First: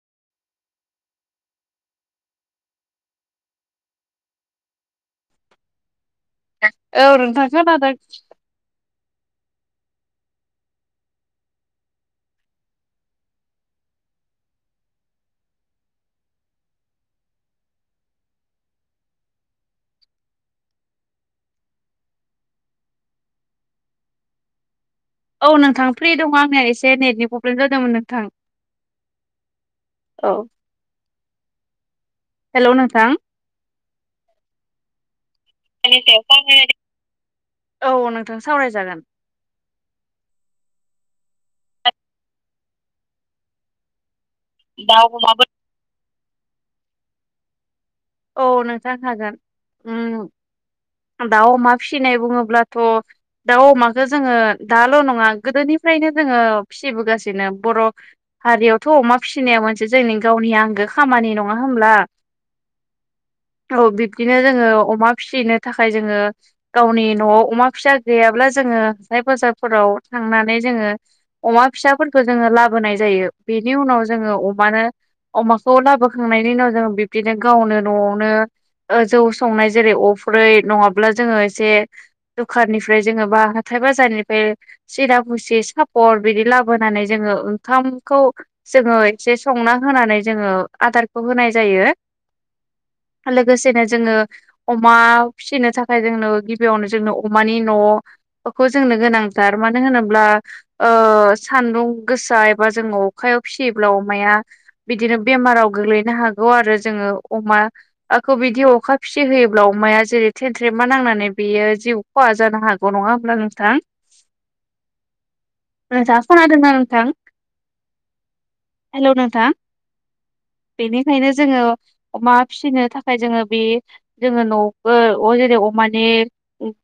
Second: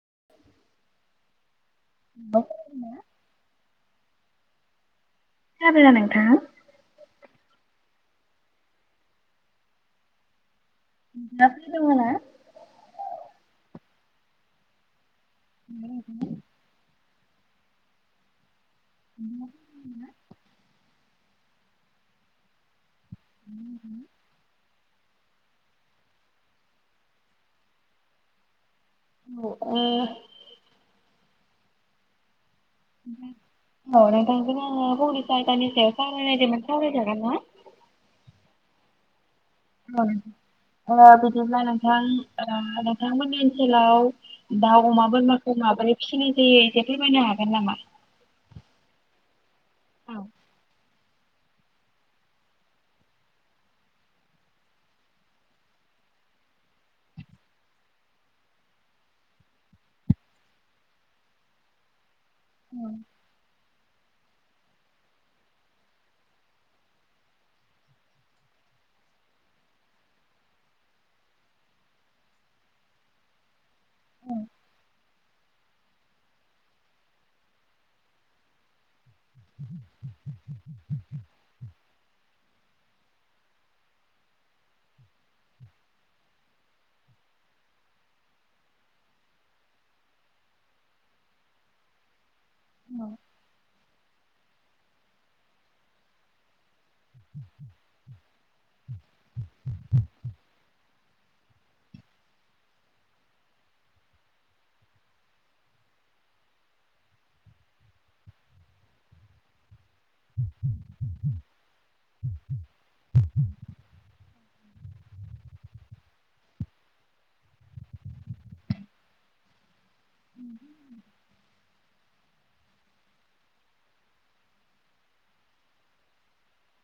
[unintelligible] [unintelligible] औ नोंथां खोनादों। नोंथाङा फ्रि दङ ना? औ नोंथां फ्रि दङ आंनिया एसे नेटनि प्रब्लेम जादोंमोन नोंथां। औ [unintelligible] हेल' नोंथां! औ नोंथांजों आङो फंनैसो आयदानि सायाव सारायनायदोमोन सावराय जागोन ना? औ नोंथां सावरायजागोन। ओ बिदिब्ला नोंथां नोंथांमोननि ओनसोलाव दाउ, अमा, बोरमाखौ माबोरै फिसिनाय जायो एसे फोरमायनो हागोन नामा? औ नोंथां हागोन। औ। उम दाउ अमा फिसिनाय बुङोब्लाथ' दाउ अमाखौ जोङो दाल' नङा गोदोनि फ्रायनो जोङो फिसिबोगासिनो बर' हारियावथ' अमा फिसिनाया मोनसे जोंनि गावनि आंगो खामानि नङा होनब्ला? औ बिब्दिनो जोङो अमा फिसिनो थाखाय जोङो गावनि न'आव अमा फिसा गैयाब्ला जोङो हाथाय बाजारफोराव थांनानै जोङो अमा फिसाफोरखौ जोङो लाबोनाय जायो। बेनि उनाव जोङो अमानो अमाखौ लाबोखांनायनि उनाव जोङो बिब्दिनो गावनो न'आवनो जौ संनाय जेरै अफ्रै नङाब्ला जोङो एसे दुखाननिफ्राय जोङो बा हाथाय बाजारनिफ्राइ सिरा फसिस, सापर बिदि लाबोनानै जोङो ओंखामखौ जोङो एसे संना होनानै जोङो आदारखौ होनाय जायो। लोगोसेनो जोङो अमा फिसिनो थाखाय जोंनो गिबियावनो जोंनो अमानि न'फोरखौ जों गोनांथार मानो होनोब्ला ओ सान्दुं गोसा एबा जों अखायाव फिसियोब्ला अमाया बिदिनो बेमाराव गोग्लैनो हागौ आरो जोङो अमाखौ बिदि अखा फिसि होयोब्ला अमाया जेरै थेनथ्रेमा नांनानै बेयो जिउ खहा जानो हागौ नङा होमब्ला नोंथां? [inaudible] नोंथाङा खोनादोंना नोंथां? हेलौ नोंथां। बेनिखायनो जोङो अमा फिसिनो थाखाय जोङो बे जोङो न'बो अ जेरै अमानि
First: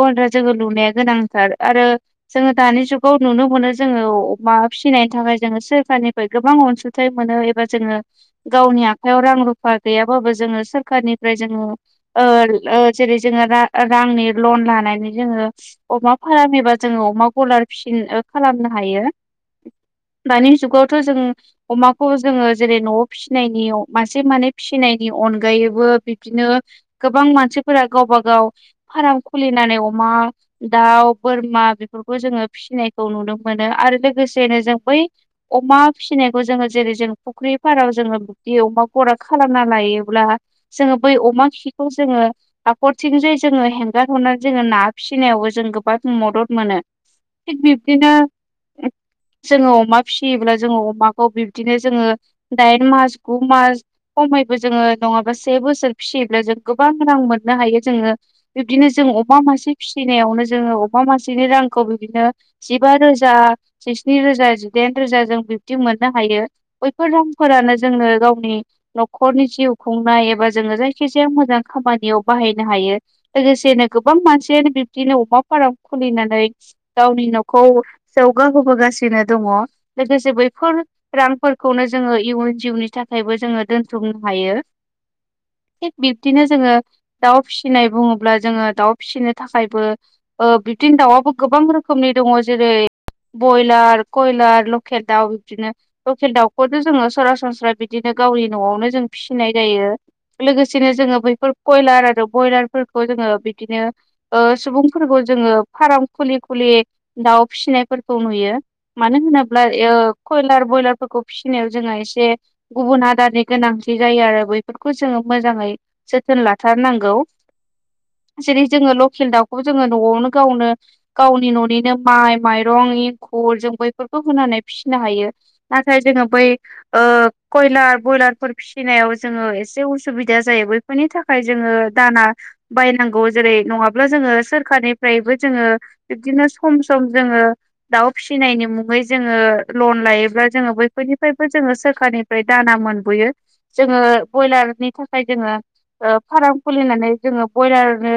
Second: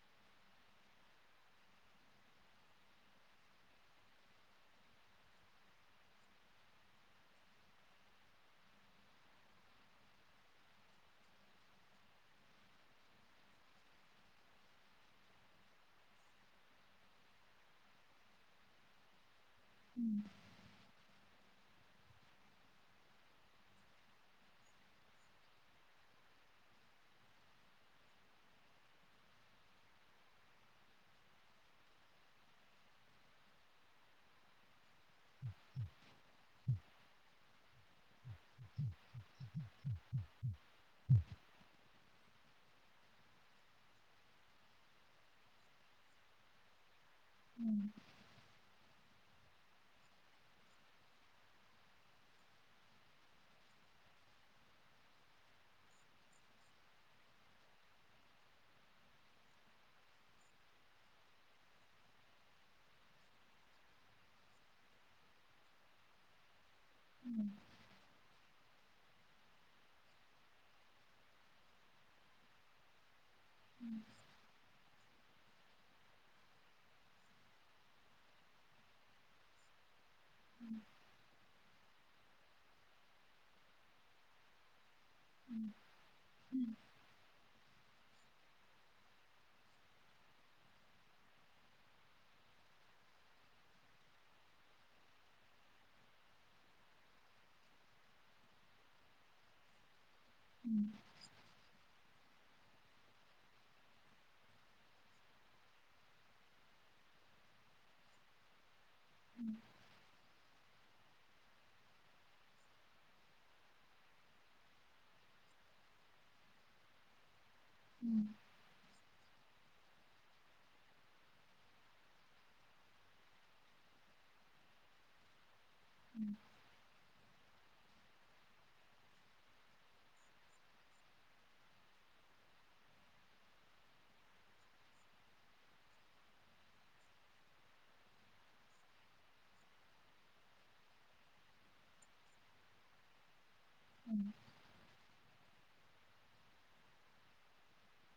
गनद्रा जोङो लुनाया गोनांथार आरो जोङो दानि जुगाव नुनो मोनो जोङो अमा फिनो नायनि थाखाय जोङो सोरखारनिफ्राय गोबां अनसुंथाइ मोनो एबा जोङो गावनि आखायाव रां रुप पा गैयाबाबो जोङो सोरखारनिफ्राय जोङो ओर ओ जेरै जोङो रा-रांनि लन लानानै जोङो अमा फारामनिबा जोङो अमा गलार फिनो ओ खालामनो हायो। दानि जुगावथ' जों अमाखौ जोङो जेरै न'आव फिसिनायनियाव मासे मानै फिसिनायनि अनगायैबो बिबदिनो गोबां मानसिफोरा गावबा गाव फार्म खुलिनो फिनानै अमा दाउ बोरमा बेफोरखौ जोङो फिसिनायखौ नुनो मोनो आरो लोगोसेनो जों बै अमा फिसिनायखौ जोङो जेरै जों फुख्रि फाराव जोङो [unintelligible] खालामना लायोब्ला जोङो बै अमा खिखौ जोङो हाखरथिं जे जोङो हेंगार हर नो जोङो ना फिसिनायावबो जों गोबां मदद मोनो थिग बिब्दिनो जोङो अमा फिसियोब्ला जोङो अमाखौ बिब्दिनो जोङो दाइन मास गु मास खमैबो जोङो नङाबा से बोसोर फिसियोब्ला जों गोबां रां मोननो हायो जोङो बिबदिनो जों अमा मासे फिसिनायावनो जोङो अमा मासेनि रांखौ बिबदिनो जिबा रोजा स्नि रोजा जिदाइन रोजा जों बिबदि मोननो हायो बैफोर रांफोरानो जोंनो गावनि न'खरनि जिउ खुंनाय एबा जोङो जायखिजाया मोजां खामानियाव बाहायनो हायो। लोगोसेनो गोबां मानसियानो बिब दिनो अमा फार्म खुलिनानै गावनि न'खौ जौगाहोबोगासिनो दङ। लोगोसे बैफोर रांफोरखौनो जोङो इयुन जिउनि थाखायबो जोङो दोनथुमनो हायो। थिग बिबदिनो जोङो दाउ फि फिनाय बुङोब्ला जोङो दाउ फिसिनो थाखायबो ओ बिब्दिनो दाउआबो गोबां रोखोमनि दङ जेरै बयलार कयलार लकेल दाउ बिबदिनो लकेल दाउखौथ' जोङो सरासनस्रा बिदि गावनि न'आवनो जों फिसिनाय जायो लोगोसेनो जोङो बैफोर कयलार आरो बयलारफोरखौ जोङो बिदिनो ओ सुबुंफोरखौ जोङो फार्म खुलि खुलि दाउ दाउ फिसिनायफोरखौ नुयो। मानो होनोब्ला ओ कयलार बयलारफोरखौ फिसिनायाव जोङो एसे गुबुन आदारनि गोनांथि जायो आरो बैफोरखौ जोङो मोजाङै जोथोन लाथारनांगौ। जेरै जोङो ल' खेल दाउखौबो जोङो न'आवनो गावनो गावनि न'निनो माइ माइरं एंखुर जों बैफोर खौ होनानै फिसिनो हायो नाथाय जोङो बै ओ कयलार बयलारफोर फिसिनायाव जोङो एसे उसुबिदा जायो बैफोरनि थाखाय जोङो दाना बायनांगौ जेरै नङाब्ला जोङो सोरखारनिफ्रायबो जोङो बिब्दिनो सम सम जोङो दाउ फिसिनायनि मुङै जोङो लन लायोब्ला जोङो बैफोरनिफ्रायबो जोङो सोरखारनि फ्राय दाना मोनबोयो जोङो बयलारनि थाख खाय जोङो ओ फार्म खुलिनानै जोङो बयलारनो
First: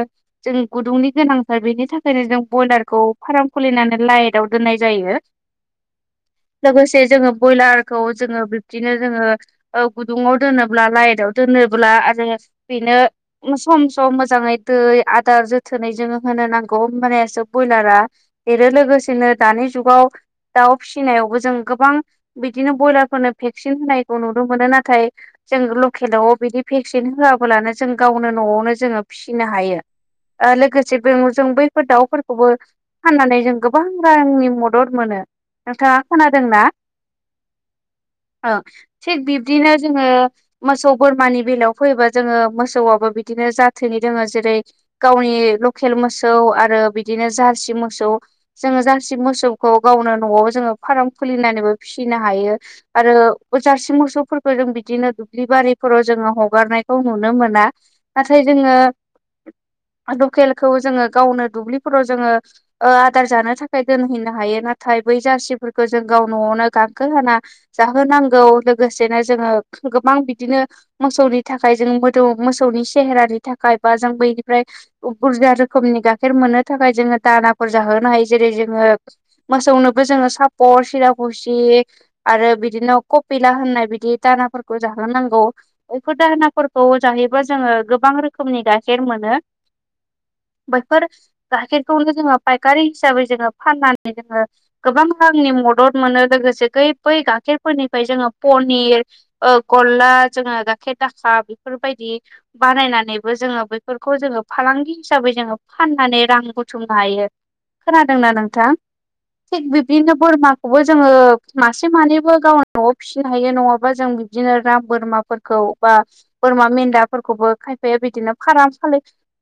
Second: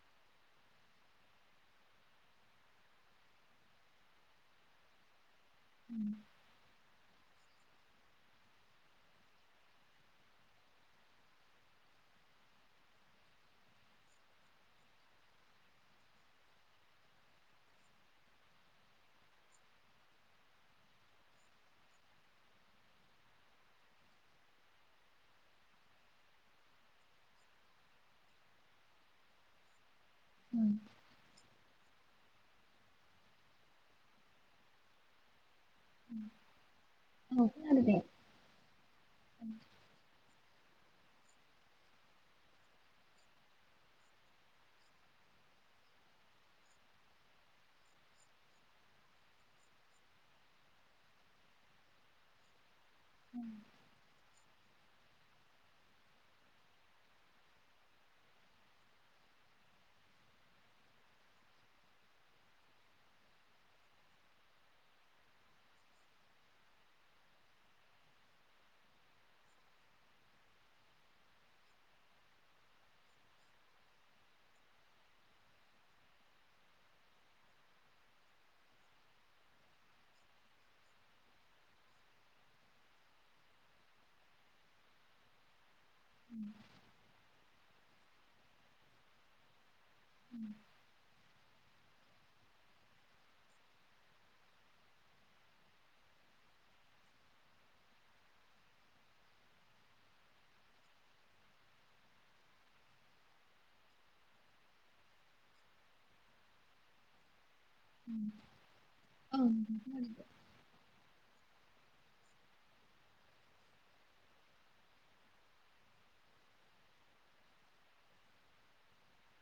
जों गुदुंनि गोनांथार बेनि थाखाय थाखायनो जों बयलारखौ फार्म खुलिनानै लाइटआव दोननाय जायो। लोगोसे जोङो बयलारखौ जोङो बेब दिनो जोङो ओ गुदुङाव दोनोब्ला लाइटआव दोनोब्ला आरो बेनो सम सम मोजाङै दै आदार जोथोनै जोङो होनो नांगौ होबानियासो बयलारा देरो। लोगोसेनो दानि जुगाव दाउ फिसिनायावबो जों गोबां बिदिनो बयलारफोरनो भेक्सिन होनायखौ नुनो मोनो नाथाय जों लकेलाव बिदि भेक्सिन होआब्लानो जों गावनो न'आवनो जोङो फिसिनो हायो ओ लोगोसे बे जों बै फोर दाउफोरखौबो फाननानै जों गोबां रांनि मदद मोनो नोंथाङा खोनादोंना खोनादों दे। औ थिग बिब्दिनो जोङो मोसौ बोरमानि बेलायाव फैयोबा जोङो मोसौआबो बिदिनो जाथोनि दोङो जेरै गावनि लकेल मोसौ आरो बिदिनो जार्सि मोसौ जोङो जारसि मोसौखौ गावनो न'आव जों ओ फार्म खुलिनानैबो फिसिनो हायो आरो जार्सि मोसौफोरखौ फोरों बिदिनो दुब्लि बारिफोराव जोङो हगारनायखौ नुनो मोना नाथाय जोङो [inaudible] लकेलखौ जोङो गावनो दुब्लिफोराव जोङो ओ आदार जानो थाखाय दोनहैनो हायो नाथाय नाथाय बै जारसिफोरखौ जों गाव न'आवनो गांखो होना जाहोनांगौ लोगोसेनो जोङो गोबां बिदिनो मोसौनि थाखाय जों मोदौ मोसौ नि सेहेरानि थाखाय बा जों बैनिफ्राय बुरजा रोखोमनि गाइखेर मोननो थाखाय जों दाना फो जाहोनो हायो जेरै जोङो मोसौनोबो जोंङो साफर सिरा बुसि आरो‌ बिदिनो कफिला होननाय बिदि दाफोरखौ जाहांगौ बेफोर दाहोनाफोरखौ जाहो जोङो गोबां रोखोमनि गाइायेर मोनो बैफोर गाइखेरखौनो जोङो फायखारि हिसाबै जोङो फाननानै जोङो गोबां रांनि मदद मोनो [unintelligible] गाइखेरफोरनिफ्राय जोङो पनिर ओ गल्ला जोङो गाइखेर दाखा बेफोर बायदि बानायनानैबो जोङो बेफोरखौ जोङो फालांगि हिसाबै जोङो फाननानै रां बुथुमनो हायो खोनादोंना नोंथां थिग बिब्दिनो बोरमाखौबो जोङो मासे मानैबो गाव न'आव फिसिनो हायो नङाबा जों बिदिनो राम बोरमाफोरखौ बा बोरमा मेन्दाफोरखौबो खायफाया बिदिनो फाराम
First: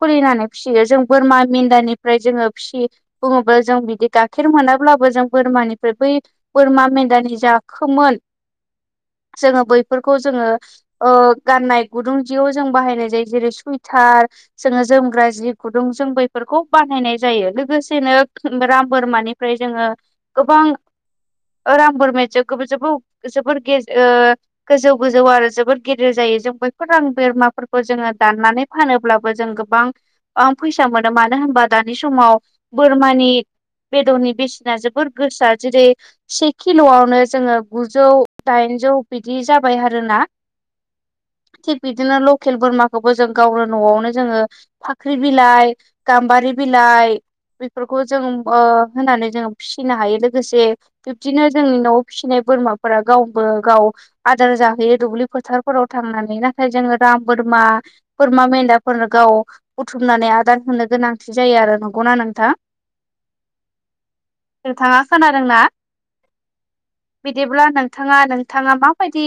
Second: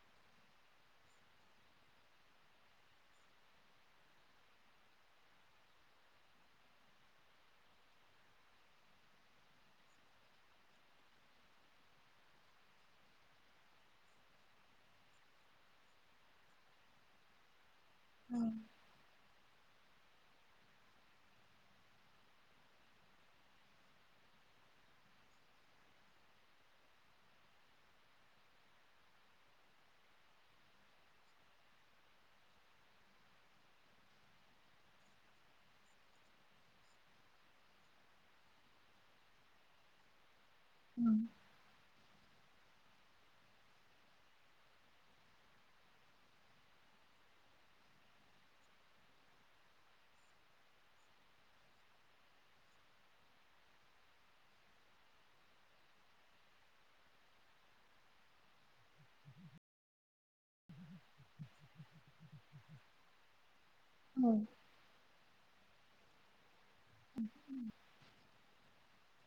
खुलिनानै फिसियो जों बोरमा मेन्दानिफ्राय जोङो फिसियो बुङोब्ला जों बिदि गाइखेर मोनाब्लाबो जों बोरमानिफ्राय बै बोरमा मेन्दानि जा खोमोन [inaudible] जोङो बैफोरखौ जोङो ओ गाननाय गुदुं जियाव जों बाहायनाय जायो जेरै सुइटार जोङो जोमग्रा जि गुदुं जों बैफोरखौ बानायनाय जायो लोगोसे नो औ राम बोरमानिफ्राय जोङो गोबां राम बोरमा जोबोर ओ गोजौ गोजौ आरो जोबोर गेदेर जायो जों बयखौबो राम बेरमा फोरफोरखौ जोङो दाननानै फानोब्लाबो जों गोबां फैसा मोनो मानो होनबा दानि समाव बोरमानि बेदरनि बेसेना जोबोर गोसा जेरै से किल'आवनो जोङो गुजौ दाइनजौ बिदि जाबाय आरोना थिग‌ बिदिनो खेल बोरमाखौबो जों गावनो न'आवनो जोङो फाख्रि बिलाइ गाम्बारि बिलाइ बेफोरखौ जों ओ होनानै जों फिसिनो हायो लोगोसे बिब्दिनो जोंनि न' फिसिनाय बोरमाफोरा गावबो गाव आदार जाहैयो दुब्लि फोथारफोराव थांनानै नाथाय जोङो दा राम बोरमा बोरमा मेन्दाफोरनो गाव बुथुमनानै आदार होनो गोनांथि जायो आरो नंगौ ना मा नोंथां [inaudible] नोंथाङा खोनादों ना बिदिब्ला नोंथाङा नोंथाङा मा मा बायदि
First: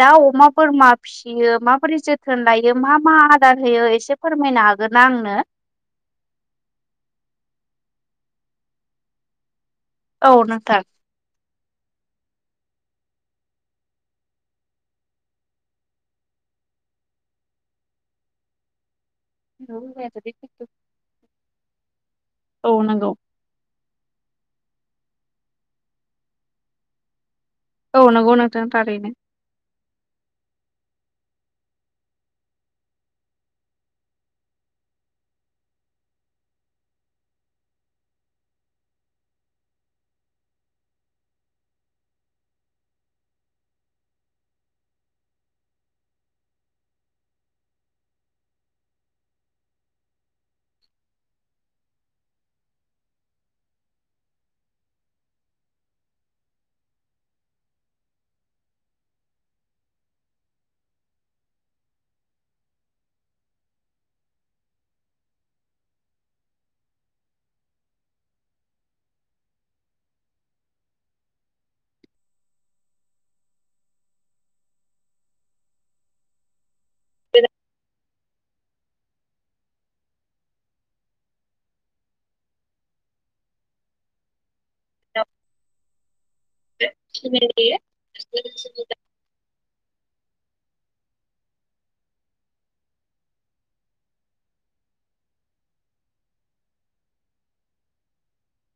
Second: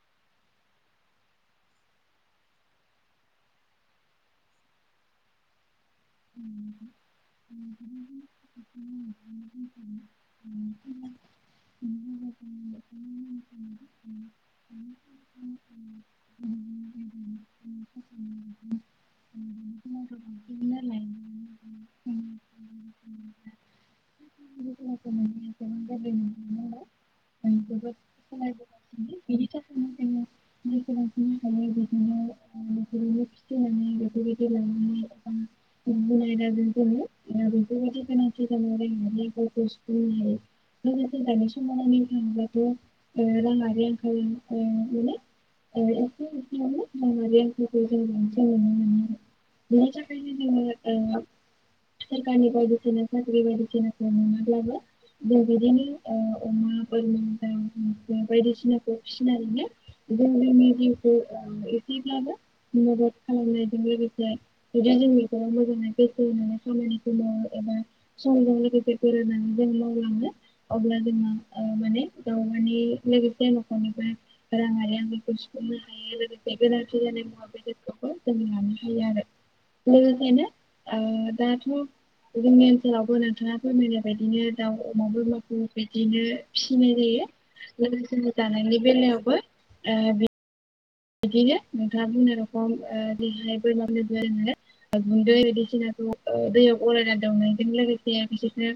दाउ अमा बोरमा फिसियो माबोरै जोथोन लायो मा मा आदार होयो एसे फोरमायनो हागोन ना आंनो [inaudible] औ नोंथां [unintelligible] औ नंगौ [unintelligible] औ नंगौ नोंथां थारैनो [unintelligible] [unintelligible] [unintelligible] लोगोनि समाव थाङोबाथ' राङारि ओं माने [unintelligible] जों ओ सोरकारनि बायदिसिना साख्रि बायदिसिना नङाब्लाबो दा बिदिनो ओ अमा बोरमा दा बायदिसिनाखौ फिनो आरोना जनि जि एसेब्लाबो मदद खालामनायजों लोगोसे जदि जों मोजाङै गोसो होनानै खामानिखौ मावो एबा समजों लोगोसे बेरायनानै जों मावलाङो अब्ला जोङो ओ माने ओ गाव गावनि लोगोसे न'खरनिफ्राय राङारि आंखालखौ हायो लोगोसे बेलारथि जानाय मुवा बेदादखौबो जों लानो हायो आरो लोगोसेनो ओ दाथ' जोंनि ओनसोलावबो नोंथाङा फोरमायनाय बायदिनो दाउ अमा बोरमाफोर बिदिनो फिसिनाय जायो लोगो लोगोसे जानायनि बेलायावबो ओ बे बिदिनो नोंथाङा गुबुन रखम देहायफोर माबबो आरो नालाय [unintelligible] बायदिसिनाखौ ओ दैयाव गलायनानै दौनायजों लोगोसे बिसोरनो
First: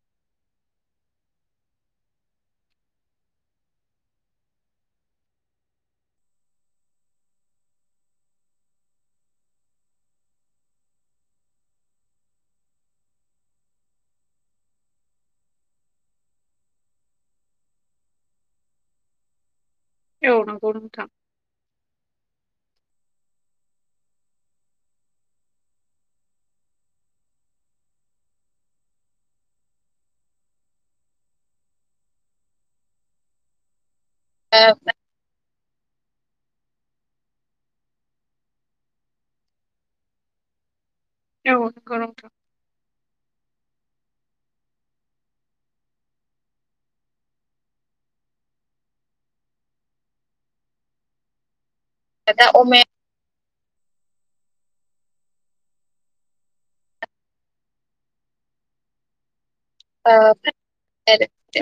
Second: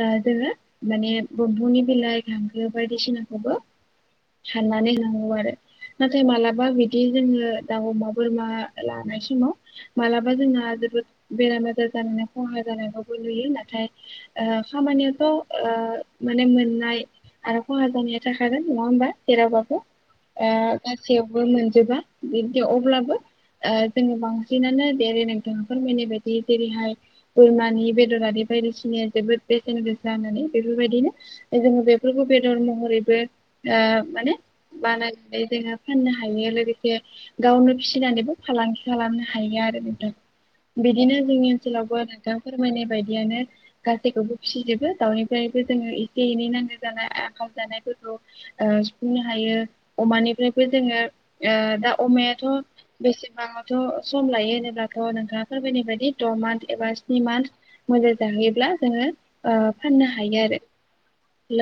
ओ जोङो माने बमफं'नि बिलाइ गांखो बायदिसिनाखौबो साननानै लानांगौ आरो नाथाय माला- बा बिदि जोंनो दाउ, अमा, बोरमा लानाय समाव मालाबा जोङो बे [unintelligible] नुयो नाथाय खामानियाथ' ओ मोननाय आरो खहा जानाया थाखागोन नङा होमबा जेरावबाबो औ नगौ नोंथां जोबा बिदि अब्लाबो ओ जोङो बांसिनानो देरै नोंथाङा फोरमायनाय बायदि जेरैहाय बोरमानि बेदरारि बायदिसिनाया जोबोद बेसेन बे जानानै बेफोरबायदिनो जोङो बेफोरखौ बेदर महरैबो ओ माने मा होनाय [unintelligible] जोङो फाननो हायो लोगोसे गावनो फिसिनानैबो फालांगि खालामनो हायो आरो बेखौ बिदिनो जोंनि औ ओनसोलावबो नंगौ नोंथां फोरमायनाय बायदियानो गासैखौबो फिसिजोबो दाउनिफ्रायबो जोङो एसे- एनै नांगौ जानाय आंखाम जानायफोरखौ ओ सुफुंनो हायो अमानिफ्राय- बो जोङो ओ दा दा अमायाथ' अमाया बेसेबाङावथ' सम लायो होनोब्लाथ' नोंथाङा फोरबायनाय बायदि द' मान्थ एबा स्नि मान्थ मोजां जाहैयोब्ला जोङो ओ फाननो ओ हायो आरो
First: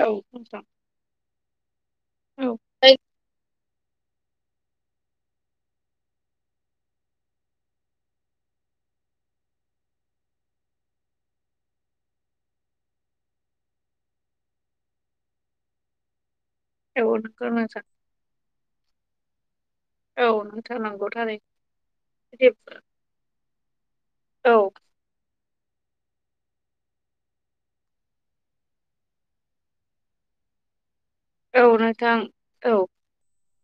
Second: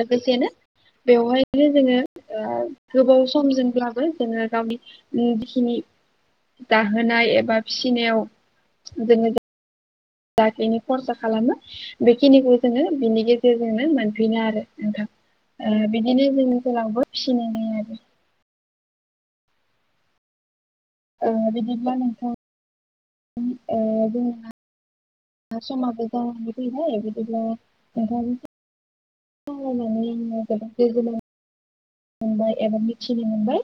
औ नोंथां बेवहायनो जोङो ओ औ गोबाव सम जों [unintelligible] जाहोनाय एबा फिसिनायाव जोङो लाखैनो खरसा खालामो बेखिनिखौ जोङो बिनि गेजेरजोंनो मोनफिनो आरो नोंथां ओ बिदिनो जोंनि जेरावबो औ नंगौ फिसिनाय नोंथां आरो औ नंगौ ओ थारैनो बिदिब्ला नोंथां ओ औ मा सममाबो जालां बाय बिदिब्ला नोंथां [unintelligible] औ नोंथां मोनबाय औ एबा मिथिनो मोनबाय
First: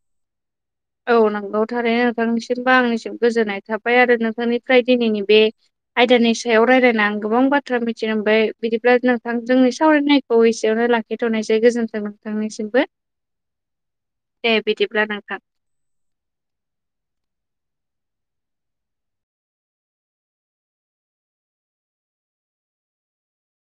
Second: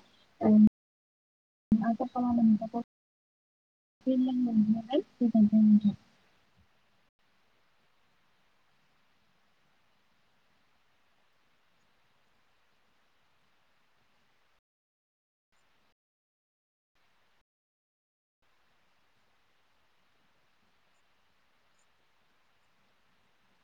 [inaudible] औ नंगौ थारै आसा खालामो नोंथांनिसिमबो नोंथांखौ आंनिसिम गोजोननाय थाबाय आरो फिन लोगो नोंथांनिफ्राय मोनगोन दिनैनि बे गोजोनथों नोंथां। आयदानि सायावा रायलायना आं गोबां बाथ्रा मिथिलांबाय बिदिब्ला नोंथां जोंनि सावरायनायखौ एसेयावनो लाखिथ'नायसै गोजोन्थों नोंथांनिसिमबो [inaudible] दे बिदिब्ला नोंथां